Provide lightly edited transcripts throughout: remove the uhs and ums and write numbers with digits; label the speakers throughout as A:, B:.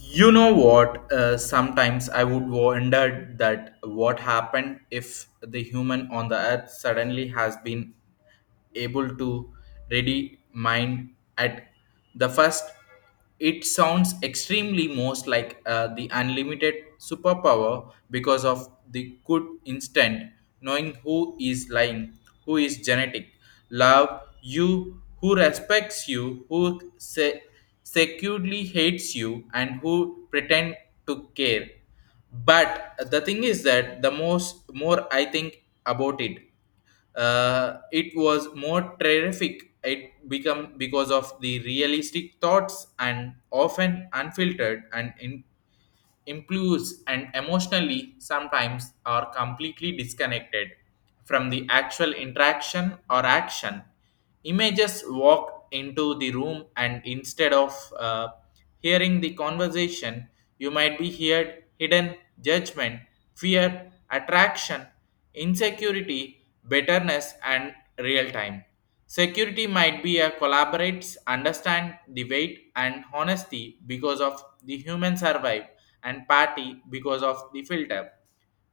A: You know what? Sometimes I would wonder that what happened if the human on the earth suddenly has been able to ready mind at the first. It sounds extremely most like the unlimited superpower because of the good instant knowing who is lying, who is genetic, love you, who respects you, who say securely hates you and who pretend to care. But the thing is that the most more I think about it, it was more terrific. It become because of the realistic thoughts and often unfiltered and impulse and emotionally sometimes are completely disconnected from the actual interaction or action images walk into the room, and instead of hearing the conversation you might be heard hidden judgment, fear, attraction, insecurity, bitterness and real time security might be a collaborates, understand the weight and honesty because of the human survive and party because of the filter.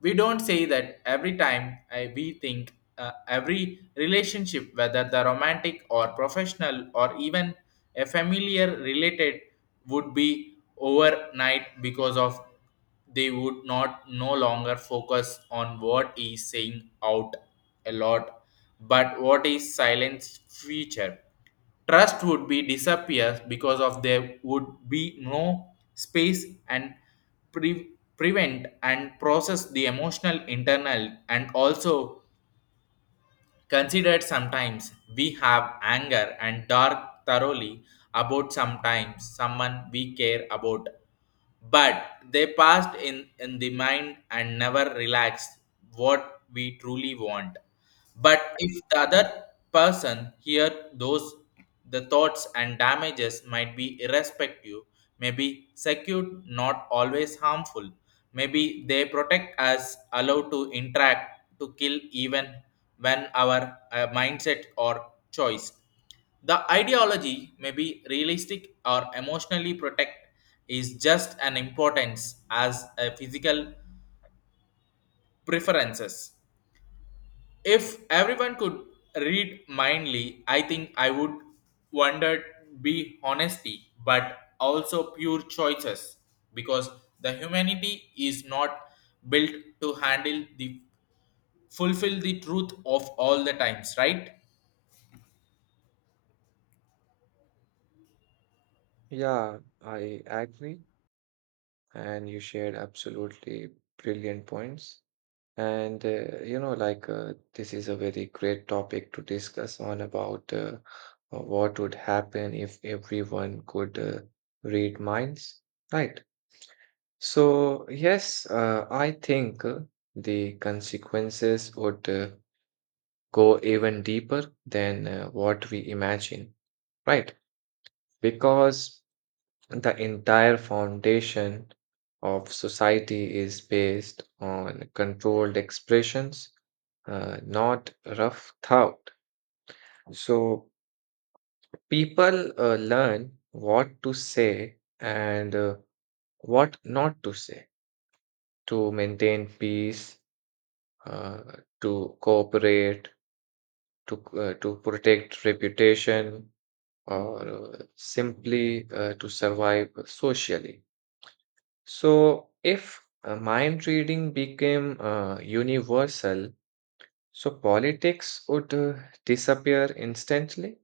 A: We don't say that every time we think every relationship, whether the romantic or professional or even a familiar related, would be overnight because of they would not no longer focus on what is saying out a lot but what is silent feature, trust would be disappears because of there would be no space and pre- prevent and process the emotional internal, and also considered sometimes we have anger and dark thoroughly about sometimes someone we care about, but they passed in the mind and never relaxed what we truly want. But if the other person hear those the thoughts and damages might be irrespective, maybe secured, not always harmful. Maybe they protect us, allow to interact, to kill even when our mindset or choice. The ideology may be realistic or emotionally protect is just an importance as a physical preferences. If everyone could read mindly, I think I would wonder be honesty, but also pure choices because the humanity is not built to handle the fulfill the truth of all the times, right?
B: Yeah, I agree. And you shared absolutely brilliant points. And, you know, like This is a very great topic to discuss on about what would happen if everyone could read minds, right? So yes, I think the consequences would go even deeper than what we imagine, right? Because the entire foundation of society is based on controlled expressions, not rough thought. So people learn what to say and what not to say to maintain peace, uh, to cooperate, to protect reputation, or simply to survive socially. So, if mind reading became universal, so politics would disappear instantly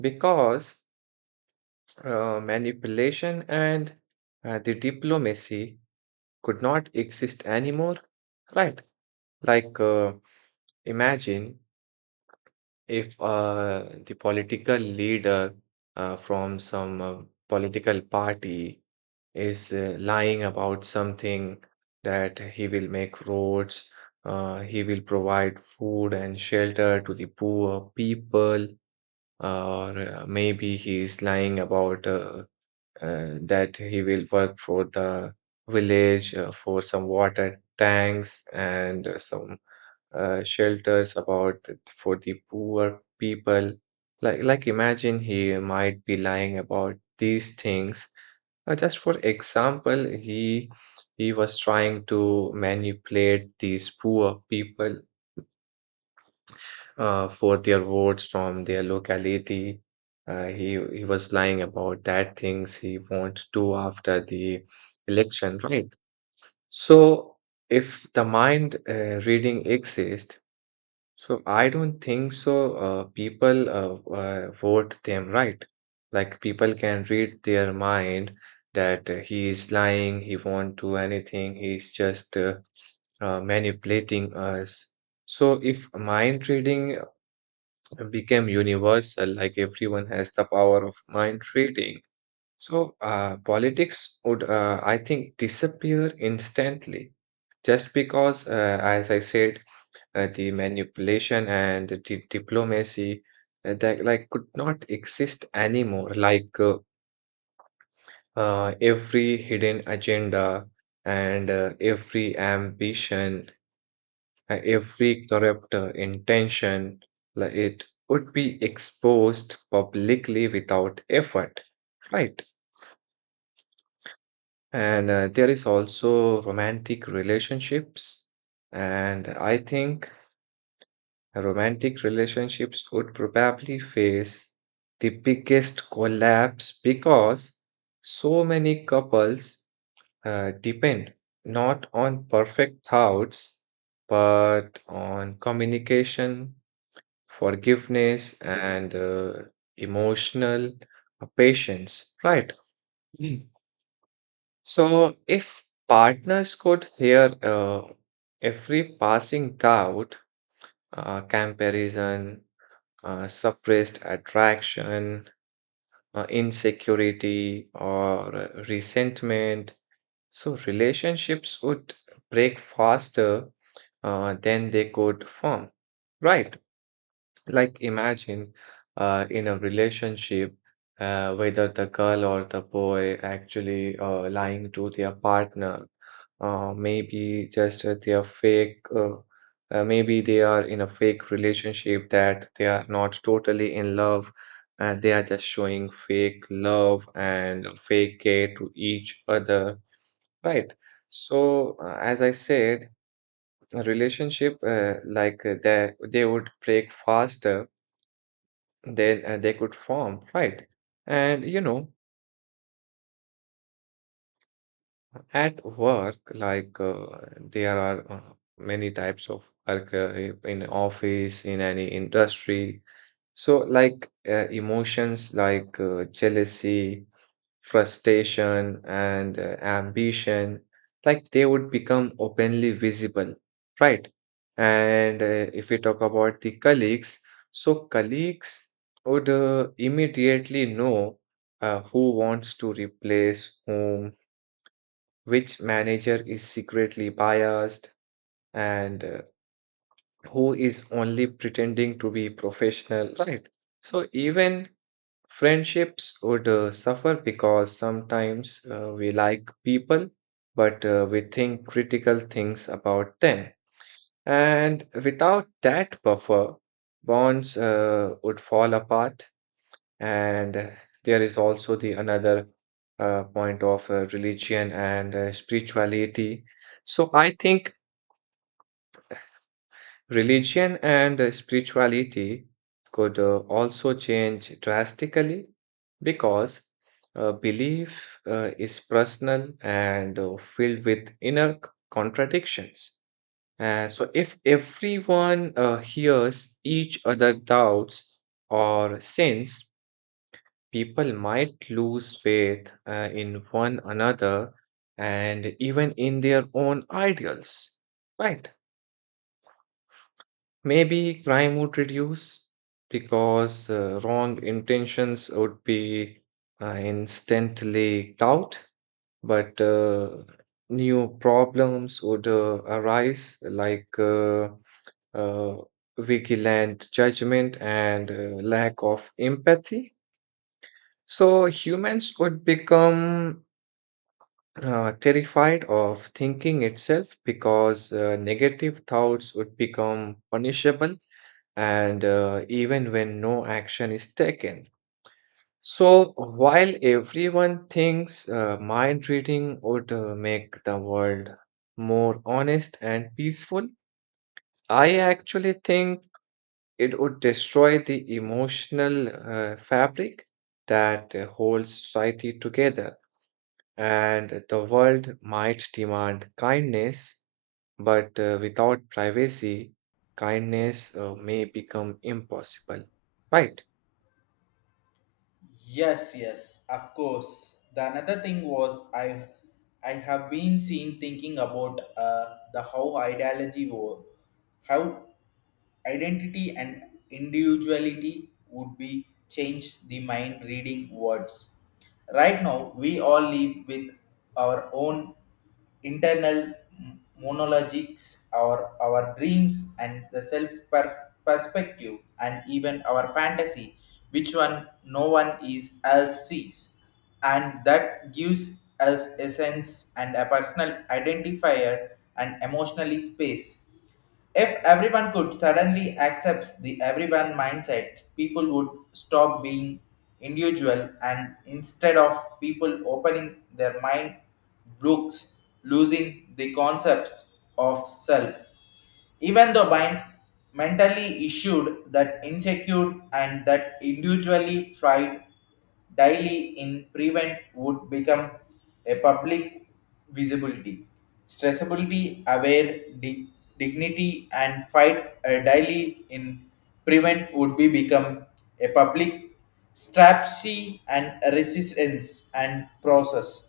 B: because manipulation and the diplomacy could not exist anymore, right? Like, uh, imagine if the political leader from some political party is lying about something, that he will make roads, he will provide food and shelter to the poor people, or maybe he is lying about that he will work for the village for some water tanks and some shelters for the poor people. Like, imagine he might be lying about these things, just for example, he was trying to manipulate these poor people for their votes from their locality. Uh, he he was lying about that things he wants to after the election, right? So if the mind reading exists, so I don't think so. People vote them right. Like people can read their mind, that he is lying, he won't do anything, he's just manipulating us. So if mind reading became universal, like everyone has the power of mind reading, so politics would, I think, disappear instantly. Just because, as I said, the manipulation and diplomacy that like could not exist anymore, every hidden agenda and every ambition, every corrupt intention, like it would be exposed publicly without effort, right? And there is also romantic relationships, and I think romantic relationships would probably face the biggest collapse because so many couples depend not on perfect thoughts but on communication, forgiveness, and emotional patience, right? Mm. So, if partners could hear every passing thought, comparison, suppressed attraction, insecurity, or resentment, so relationships would break faster than they could form. Right. Like, imagine in a relationship, whether the girl or the boy actually lying to their partner, maybe just they are fake, maybe they are in a fake relationship, that they are not totally in love and they are just showing fake love and fake care to each other, right? So as I said, a relationship, they would break faster than they could form, right? And you know, at work, there are many types of work in office, in any industry. So, like emotions like jealousy, frustration, and ambition, like they would become openly visible, right? And if we talk about the colleagues, so colleagues would immediately know who wants to replace whom, which manager is secretly biased, and who is only pretending to be professional, right? So, even friendships would suffer, because sometimes we like people, but we think critical things about them. And without that buffer, bonds would fall apart. And there is also the another point of religion and spirituality. So I think religion and spirituality could also change drastically, because belief is personal and filled with inner contradictions. So if everyone hears each other doubts or sins, people might lose faith in one another and even in their own ideals. Right? Maybe crime would reduce because wrong intentions would be instantly out, but new problems would arise, like uh, vigilant judgment and lack of empathy. So humans would become terrified of thinking itself, because negative thoughts would become punishable and even when no action is taken. So, while everyone thinks mind reading would make the world more honest and peaceful, I actually think it would destroy the emotional fabric that holds society together, and the world might demand kindness. But without privacy, kindness may become impossible. Right?
A: Yes, yes, of course. The another thing was I have been seen thinking about the how ideology was, how identity and individuality would be changed the mind reading words. Right now we all live with our own internal monologues, our dreams and the self perspective and even our fantasy, which one no one is else sees, and that gives us a sense and a personal identifier and emotionally space. If everyone could suddenly accept the everyone mindset, people would stop being individual, and instead of people opening their mind books, losing the concepts of self. Even though mind mentally issued that insecure and that individually fried daily in prevent would become a public visibility, stressability, aware dignity, and fight a daily in prevent would be become a public strategy and resistance and process,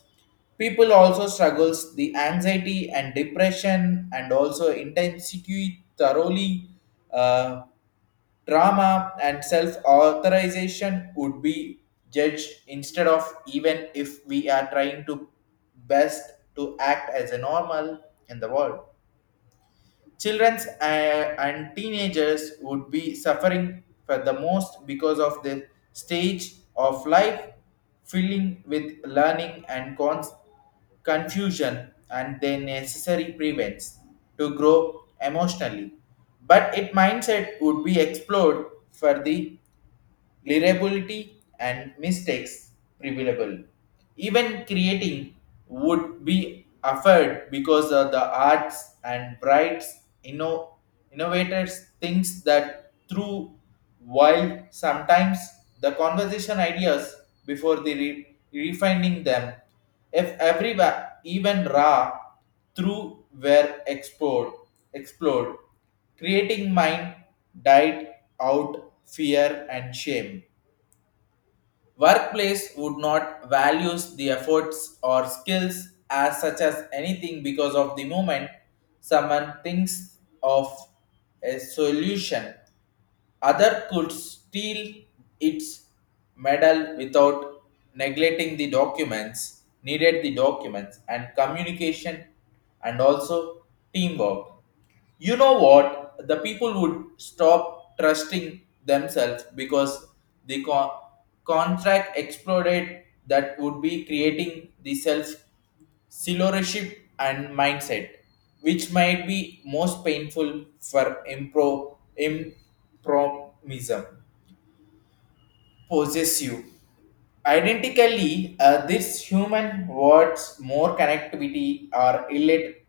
A: people also struggles the anxiety and depression and also intensity thoroughly, uh, trauma and self authorization would be judged instead, of even if we are trying to best to act as a normal in the world. Children and teenagers would be suffering for the most because of the stage of life filling with learning and confusion and their necessary prevents to grow emotionally. But its mindset would be explored for the liability and mistakes prevailable. Even creating would be affected because of the arts and brights inno- innovators thinks that through, while sometimes the conversation ideas before the refining them, if every even raw through were explored. Creating mind died out fear and shame. Workplace would not values the efforts or skills as such as anything, because of the moment someone thinks of a solution, other could steal its medal without neglecting the documents, needed the documents and communication and also teamwork. You know what, the people would stop trusting themselves because the contract exploded, that would be creating the self silvership and mindset, which might be most painful for impromism possessive. Identically, this human words more connectivity or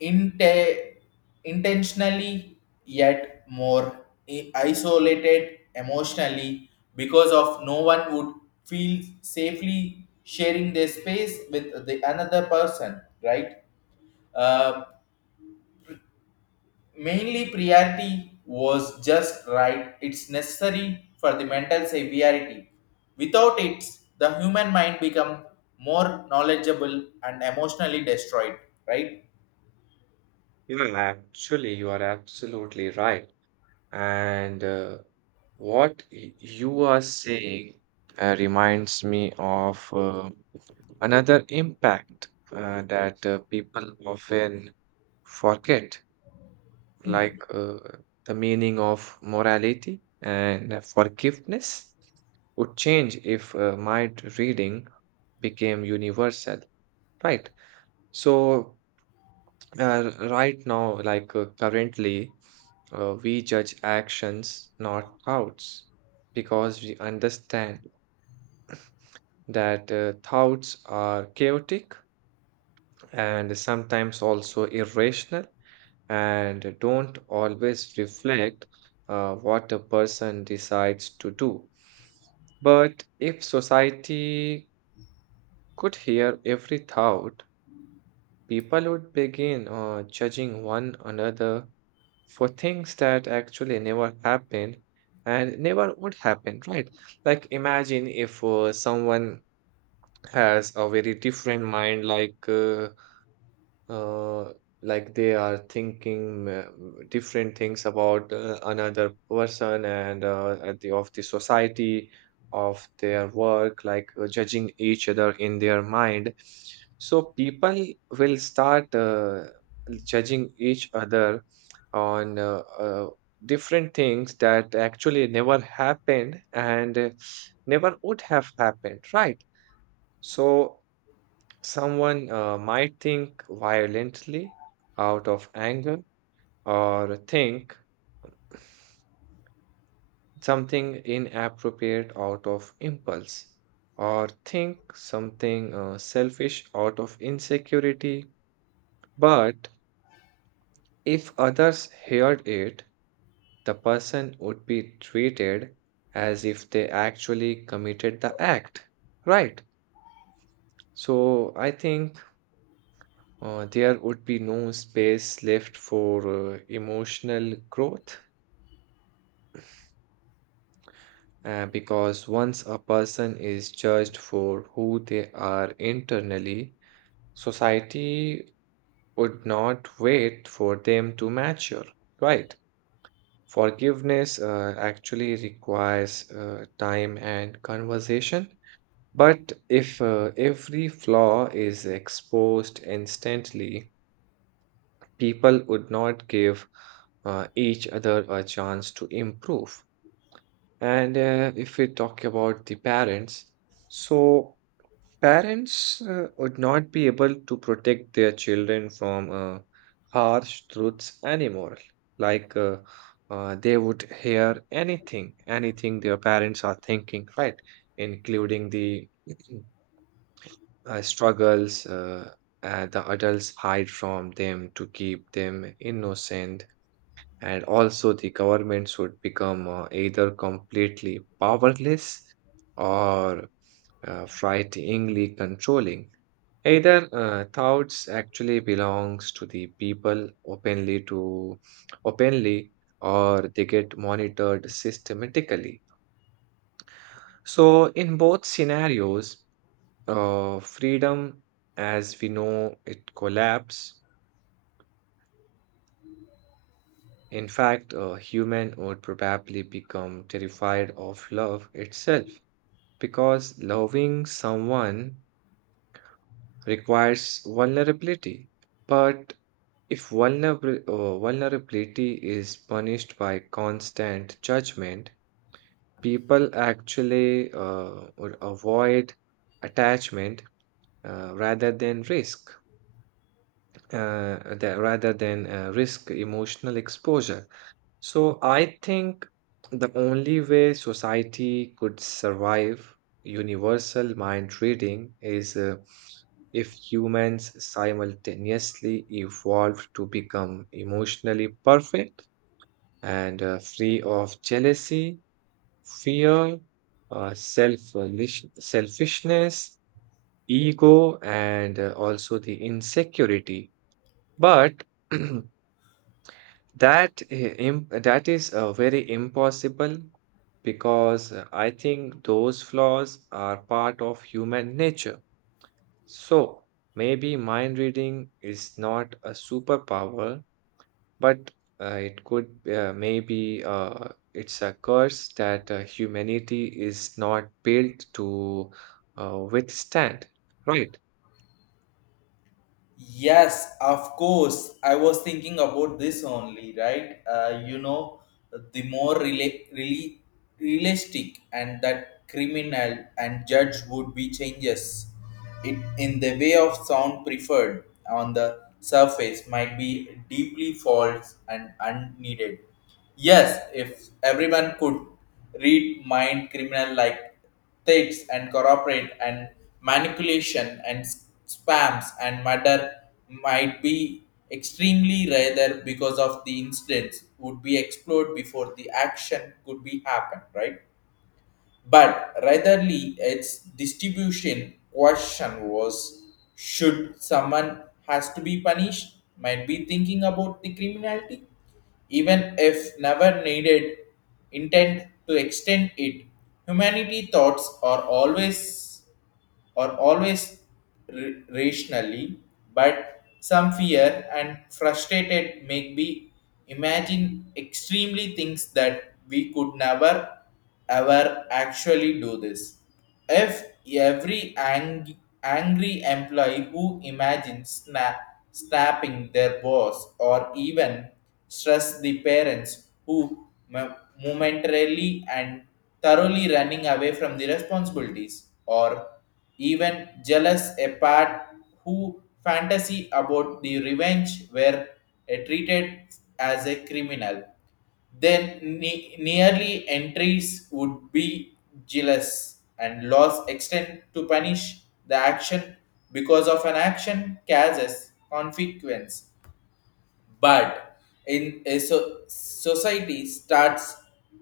A: inte- intentionally, yet more isolated emotionally because of no one would feel safely sharing their space with the another person, right? Uh, mainly priority was just right, it's necessary for the mental severity. Without it the human mind become more knowledgeable and emotionally destroyed, right?
B: Yeah, actually, you are absolutely right. And what you are saying reminds me of another impact that people often forget,
A: Hmm.
B: like the meaning of morality and forgiveness would change if reading became universal, right? So, right now, currently, we judge actions, not thoughts, because we understand that thoughts are chaotic and sometimes also irrational, and don't always reflect what a person decides to do. But if society could hear every thought, people would begin judging one another for things that actually never happened and never would happen, right? Like, imagine if someone has a very different mind, uh, like they are thinking different things about another person and at the of the society of their work, like judging each other in their mind. So people will start judging each other on different things that actually never happened and never would have happened, right? So someone might think violently out of anger, or think something inappropriate out of impulse, or think something selfish out of insecurity. But if others heard it, the person would be treated as if they actually committed the act. Right. So I think there would be no space left for emotional growth. Because once a person is judged for who they are internally, society would not wait for them to mature, right? Forgiveness actually requires time and conversation. But if every flaw is exposed instantly, people would not give each other a chance to improve. And if we talk about the parents, so parents would not be able to protect their children from harsh truths anymore. Like they would hear anything, anything their parents are thinking, right? Including the struggles the adults hide from them to keep them innocent. And also, the governments would become either completely powerless or frighteningly controlling. Either thoughts actually belongs to the people openly, to openly, or they get monitored systematically. So in both scenarios, freedom as we know it collapse. In fact, a human would probably become terrified of love itself, because loving someone requires vulnerability. But if vulnerability is punished by constant judgment, people actually would avoid attachment rather than risk, that rather than risk emotional exposure. So I think the only way society could survive universal mind reading is if humans simultaneously evolved to become emotionally perfect and free of jealousy, fear, uh, self selfishness, ego, and also the insecurity. But That i- that is very impossible, because I think those flaws are part of human nature. So maybe mind reading is not a superpower, but it could maybe it's a curse that humanity is not built to withstand. Right?
A: Yes, of course. I was thinking about this only, right? The more really realistic and that criminal and judge would be changes. It in the way of sound preferred on the surface might be deeply false and unneeded. Yes, if everyone could read mind, criminal like threats and corporate and manipulation and spams and murder might be extremely rather, because of the incidents would be explored before the action could be happened, right? But ratherly its distribution question was, should someone has to be punished, might be thinking about the criminality even if never needed intent to extend it. Humanity thoughts are always or always rationally, but some fear and frustrated make me imagine extremely things that we could never ever actually do this. If every angry employee who imagines snapping their boss, or even stress the parents who momentarily and thoroughly running away from the responsibilities, or even jealous a part who fantasy about the revenge were treated as a criminal, then nearly entries would be jealous and laws extend to punish the action, because of an action causes consequence. But in a society starts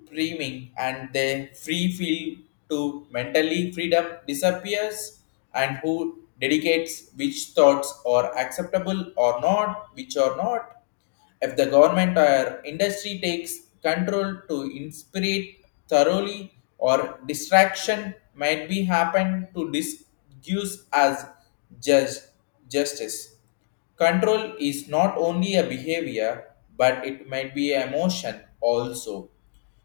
A: screaming and the free field to mentally freedom disappears, and who dedicates which thoughts are acceptable or not, which are not, if the government or industry takes control to inspire thoroughly, or distraction might be happen to disuse as judge justice. Control is not only a behavior, but it might be emotion also.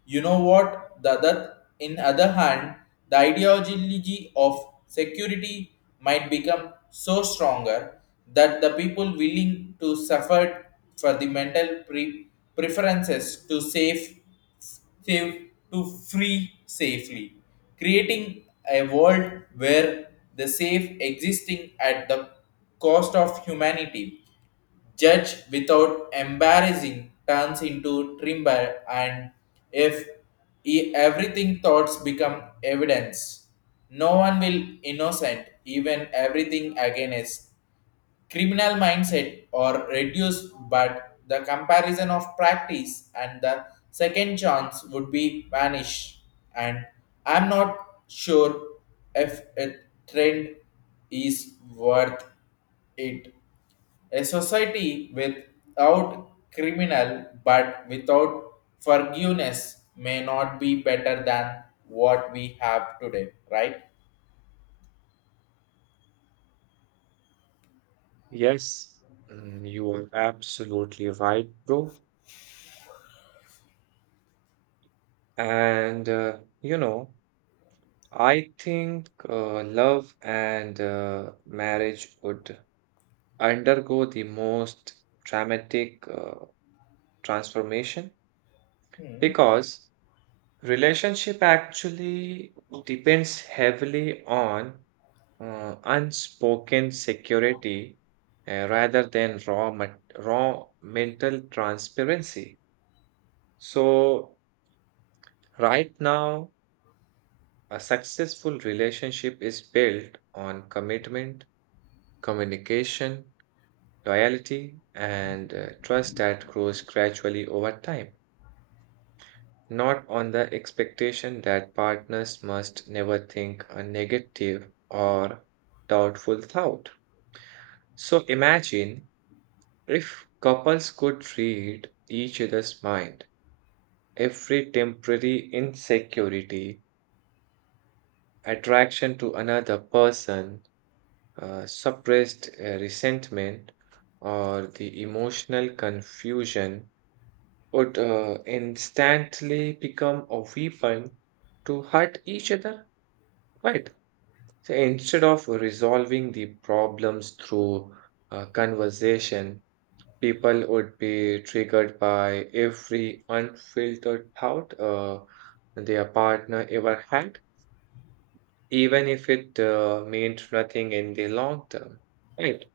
A: You know what? The other, in other hand, the ideology of security might become so stronger that the people willing to suffer for the mental preferences to safe, to free safely, creating a world where the safe existing at the cost of humanity. Judge without embarrassing turns into trimber, and if everything thoughts become evidence, no one will innocent. Even everything again is criminal mindset or reduced, but the comparison of practice and the second chance would be vanished. And I'm not sure if a trend is worth it. A society without criminal but without forgiveness may not be better than what we have today, right?
B: Yes, mm, you are absolutely right, bro. And you know, I think love and marriage would undergo the most dramatic transformation,
A: Hmm.
B: because relationship actually depends heavily on unspoken security rather than raw mental transparency. So right now, a successful relationship is built on commitment, communication, loyalty, and trust that grows gradually over time, not on the expectation that partners must never think a negative or doubtful thought. So imagine if couples could read each other's mind, every temporary insecurity, attraction to another person, suppressed resentment, or the emotional confusion would instantly become a weapon to hurt each other, right? So instead of resolving the problems through conversation, people would be triggered by every unfiltered thought their partner ever had, even if it meant nothing in the long term, right?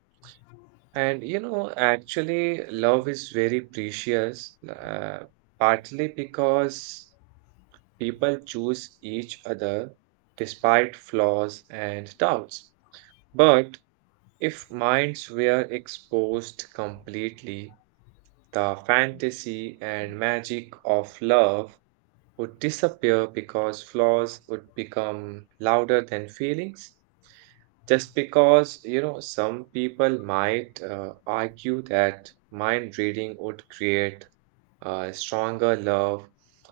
B: And you know, actually, love is very precious, partly because people choose each other despite flaws and doubts. But if minds were exposed completely, the fantasy and magic of love would disappear because flaws would become louder than feelings. Just because, you know, some people might argue that mind reading would create a stronger love,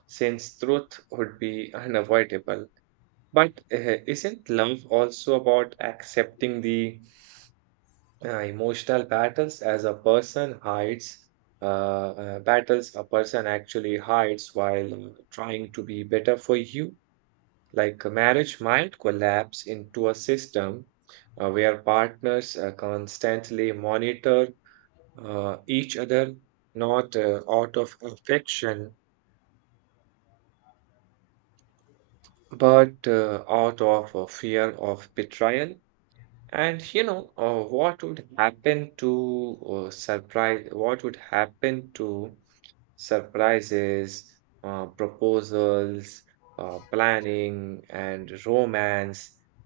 B: since truth would be unavoidable. But isn't love also about accepting the emotional battles as a person hides, battles a person actually hides while trying to be better for you? Like a marriage might collapse into a system where partners constantly monitor each other, not out of affection, but out of fear of betrayal. And what would happen to surprises, proposals, planning, and romance?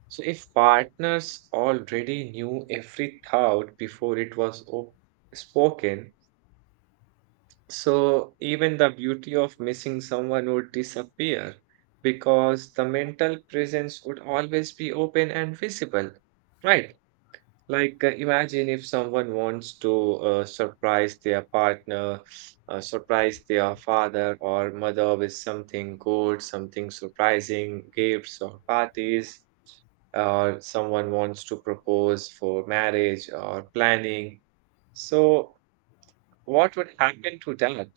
B: So, if partners already knew every thought before it was op spoken, so even the beauty of missing someone would disappear because the mental presence would always be open and visible, right? Like, imagine if someone wants to surprise their father or mother with something good, something surprising, gifts or parties, or someone wants to propose for marriage or planning. So, what would happen to that?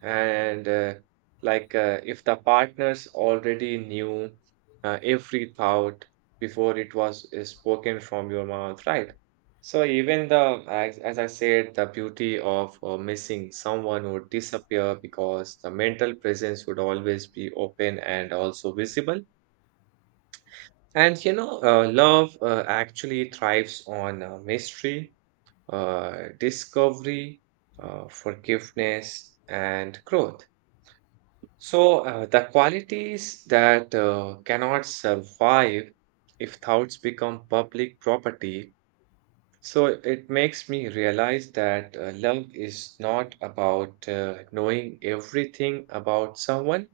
B: And if the partners already knew every thought before it was spoken from your mouth, right? So even , as I said, the beauty of missing someone would disappear because the mental presence would always be open and also visible. And love actually thrives on mystery, discovery, forgiveness and growth. So, the qualities that cannot survive if thoughts become public property. So, it makes me realize that love is not about knowing everything about someone.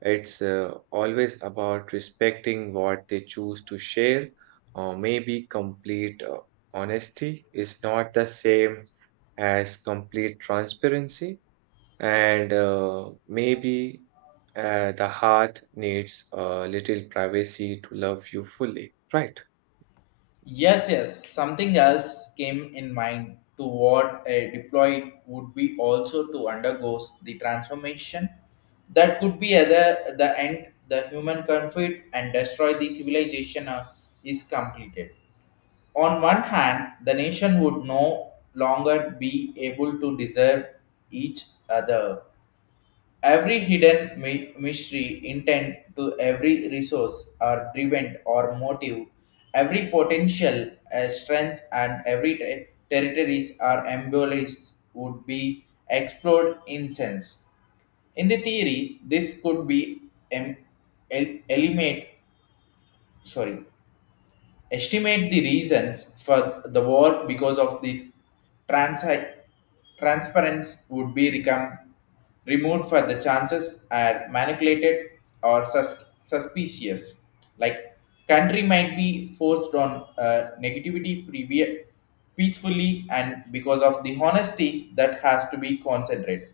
B: It's always about respecting what they choose to share, or maybe complete honesty is not the same as complete transparency. And maybe the heart needs a little privacy to love you fully, right?
A: Yes, yes. Something else came in mind to what a deployed would be also to undergo the transformation, that could be either the end, the human conflict, and destroy the civilization is completed. On one hand, the nation would no longer be able to deserve each other. Every hidden mystery, intent to every resource or driven or motive, every potential strength and every territories or ambulance would be explored in sense. In the theory, this could be em- eliminate, sorry, estimate the reasons for the war, because of the trans- transparency would be become removed for the chances are manipulated or suspicious. Like country might be forced on negativity peacefully, and because of the honesty that has to be concentrated.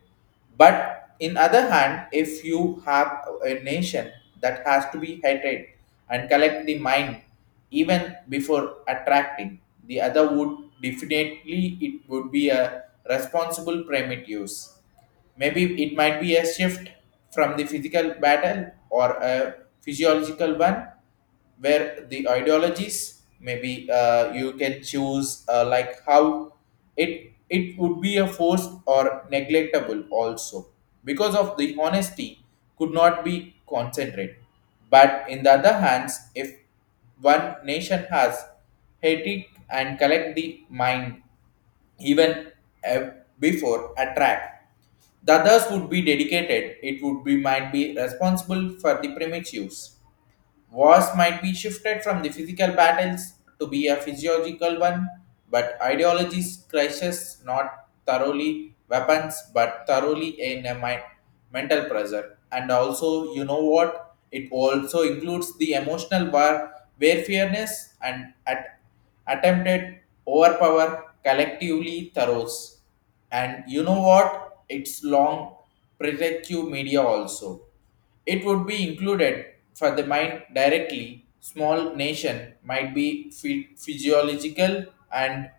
A: But in other hand, if you have a nation that has to be hated and collect the mind even before attracting, the other would definitely, it would be a responsible primitives. Maybe it might be a shift from the physical battle or a physiological one, where the ideologies maybe you can choose like how it would be a force or neglectable also, because of the honesty could not be concentrated. But in the other hands, if one nation has hatred and collect the mind even uh, before attract, the others would be dedicated, it would be might be responsible for the primitive use. Wars might be shifted from the physical battles to be a physiological one, but ideologies crashes not thoroughly weapons but thoroughly in a mind, mental pressure. And also, you know what? It also includes the emotional war where fairness and attempted overpower collectively throws. And you know what? It's long predictive media also. It would be included for the mind directly. Small nation might be physiological and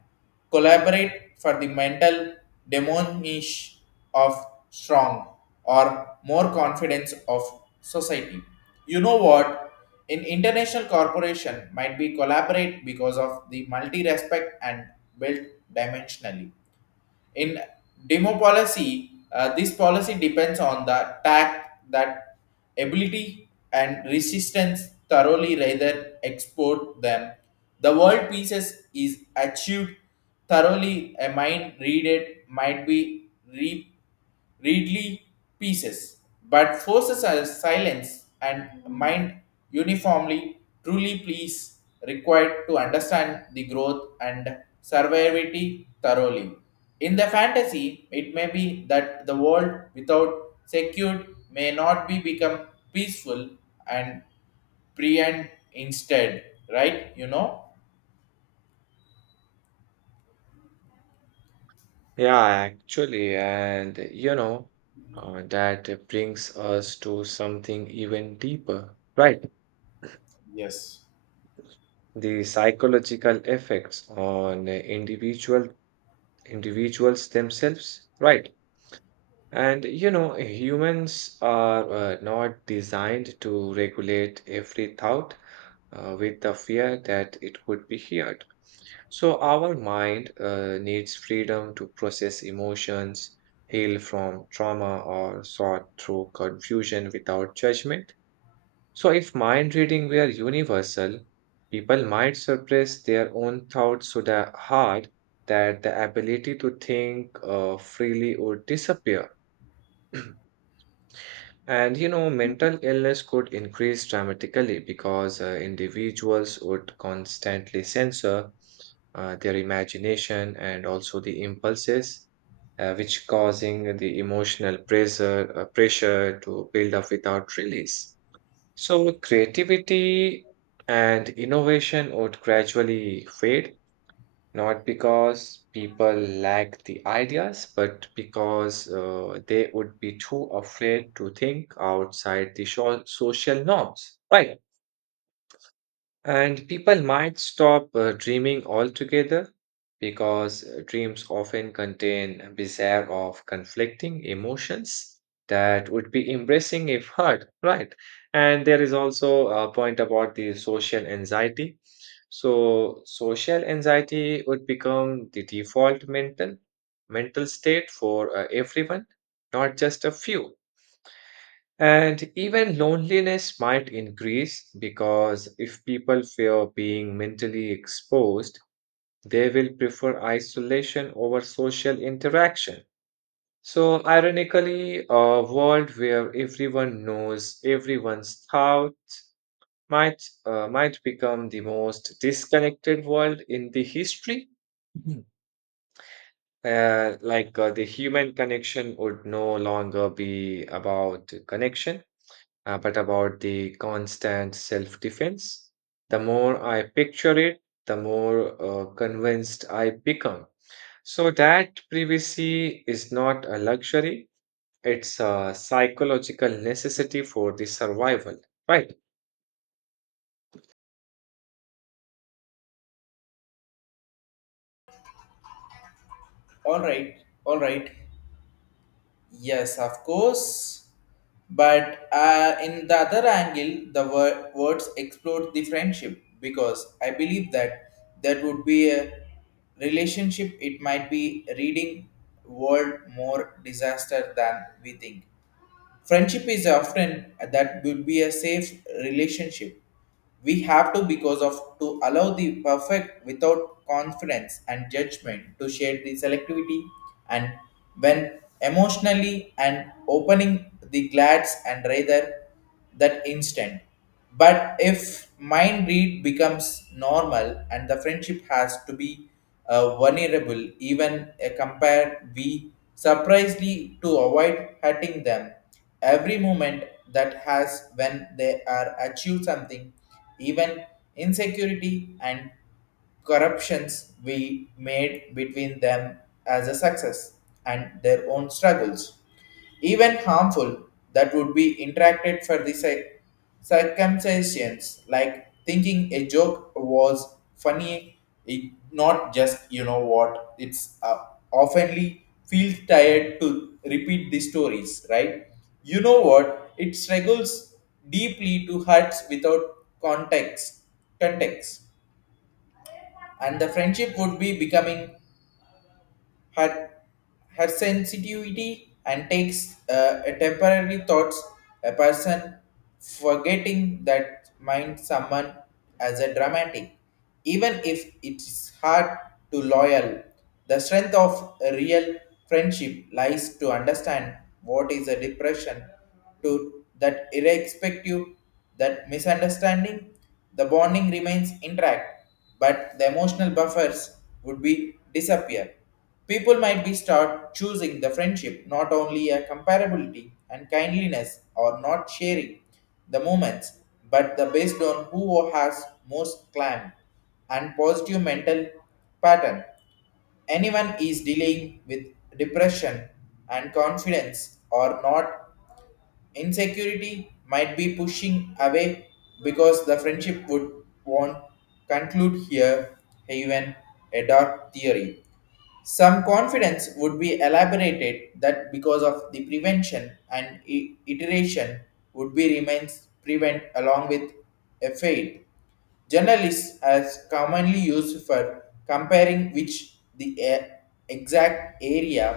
A: collaborate for the mental demonish of strong or more confidence of society. You know what? In international corporation might be collaborate because of the multi-respect and built dimensionally. In demo policy, this policy depends on the tact that ability and resistance thoroughly rather export them. The world pieces is achieved thoroughly a mind read, it might be reap readily pieces, but forces a silence and mind uniformly, truly please required to understand the growth and survivability thoroughly. In the fantasy, it may be that the world without secured may not be become peaceful and pre and instead, right? You know?
B: Yeah, actually. And you know, that brings us to something even deeper, right?
A: Yes.
B: The psychological effects on individuals themselves, right? And you know, humans are not designed to regulate every thought with the fear that it could be heard. So, our mind needs freedom to process emotions, heal from trauma, or sort through confusion without judgment. So, if mind reading were universal, people might suppress their own thoughts so that hard that the ability to think freely would disappear. And you know, mental illness could increase dramatically because individuals would constantly censor their imagination and also the impulses, which causing the emotional pressure to build up without release. So creativity and innovation would gradually fade, not because people lack the ideas, but because they would be too afraid to think outside the social norms, right? And people might stop dreaming altogether because dreams often contain bizarre of conflicting emotions that would be embracing if heard, right? And there is also a point about the social anxiety. So social anxiety would become the default mental state for everyone, not just a few. And even loneliness might increase because if people fear being mentally exposed, they will prefer isolation over social interaction. So, ironically, a world where everyone knows everyone's thoughts might become the most disconnected world in the history. Mhm. Like the human connection would no longer be about connection, but about the constant self defense. The more I picture it, the more convinced I become. So that privacy is not a luxury, it's a psychological necessity for the survival, right?
A: All right, all right. Yes, of course. But in the other angle, the words explode the friendship, because I believe that that would be a relationship. It might be reading world more disaster than we think. Friendship is often that would be a safe relationship. We have to, because of to allow the perfect without confidence and judgment to share the selectivity, and when emotionally and opening the glads, and rather that instant. But if mind read becomes normal and the friendship has to be vulnerable, even compared, we surprisingly to avoid hurting them. Every moment that has when they are achieve something, even insecurity and corruptions we made between them as a success, and their own struggles, even harmful that would be interacted for the circumstances, like thinking a joke was funny it not just. You know what, it's oftenly feel tired to repeat the stories, right? You know what, it struggles deeply to hearts without context context, and the friendship would be becoming her her sensitivity and takes a temporary thoughts, a person forgetting that mind someone as a dramatic, even if it's hard to loyal. The strength of a real friendship lies to understand what is a depression to that irrespective, that misunderstanding the bonding remains intact, but the emotional buffers would be disappear. People might be start choosing the friendship not only a comparability and kindliness or not sharing the moments, but the based on who has most climb and positive mental pattern. Anyone is dealing with depression and confidence or not, insecurity might be pushing away, because the friendship would want conclude here, even a dark theory. Some confidence would be elaborated, that because of the prevention and iteration would be remains prevent along with a fade. Journalists as commonly used for comparing which the exact area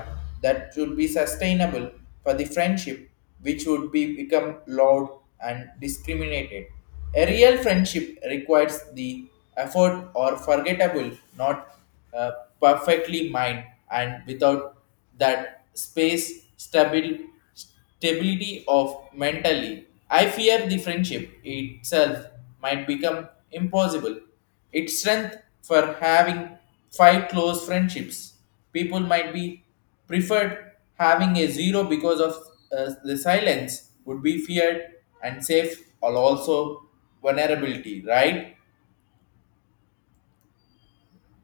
A: that should be sustainable for the friendship, which would be become loud and discriminated. A real friendship requires the effort or forgettable, not uh, perfectly mind, and without that space, stability of mentally, I fear the friendship itself might become impossible, its strength for having five close friendships. People might be preferred having a zero because of the silence would be feared and safe or also vulnerability, right?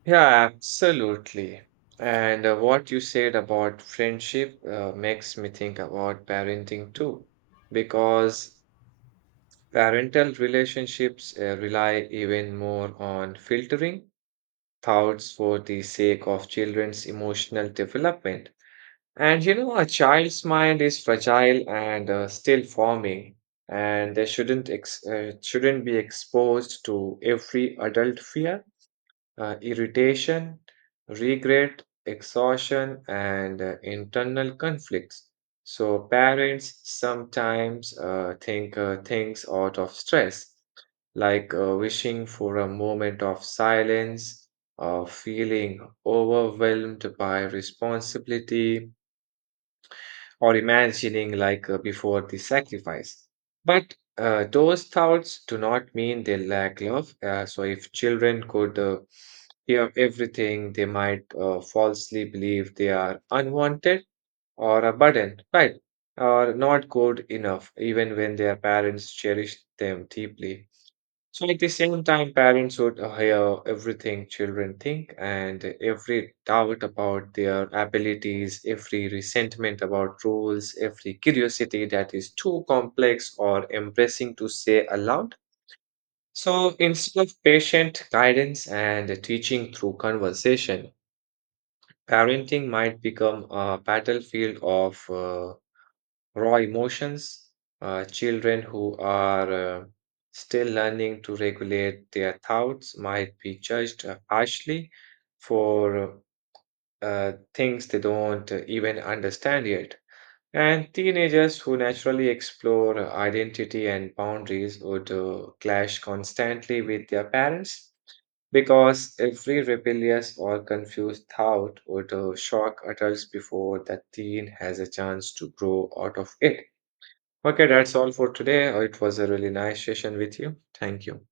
B: Yeah, absolutely. And what you said about friendship makes me think about parenting too, because parental relationships rely even more on filtering thoughts for the sake of children's emotional development. And you know, a child's mind is fragile and still forming, and they shouldn't be exposed to every adult fear, irritation, regret, exhaustion, and internal conflicts. So, parents sometimes think things out of stress, like wishing for a moment of silence or feeling overwhelmed by responsibility or imagining before the sacrifice. But those thoughts do not mean they lack love. So if children could hear everything, they might falsely believe they are unwanted or a burden, right? Or not good enough, even when their parents cherish them deeply. So at the same time, parents would hear everything children think, and every doubt about their abilities, every resentment about rules, every curiosity that is too complex or embarrassing to say aloud. So instead of patient guidance and teaching through conversation, parenting might become a battlefield of raw emotions. Children who are still learning to regulate their thoughts might be judged harshly for things they don't even understand yet. And teenagers who naturally explore identity and boundaries would clash constantly with their parents because every rebellious or confused thought would shock adults before the teen has a chance to grow out of it. Okay, that's all for today. It was a really nice session with you. Thank you.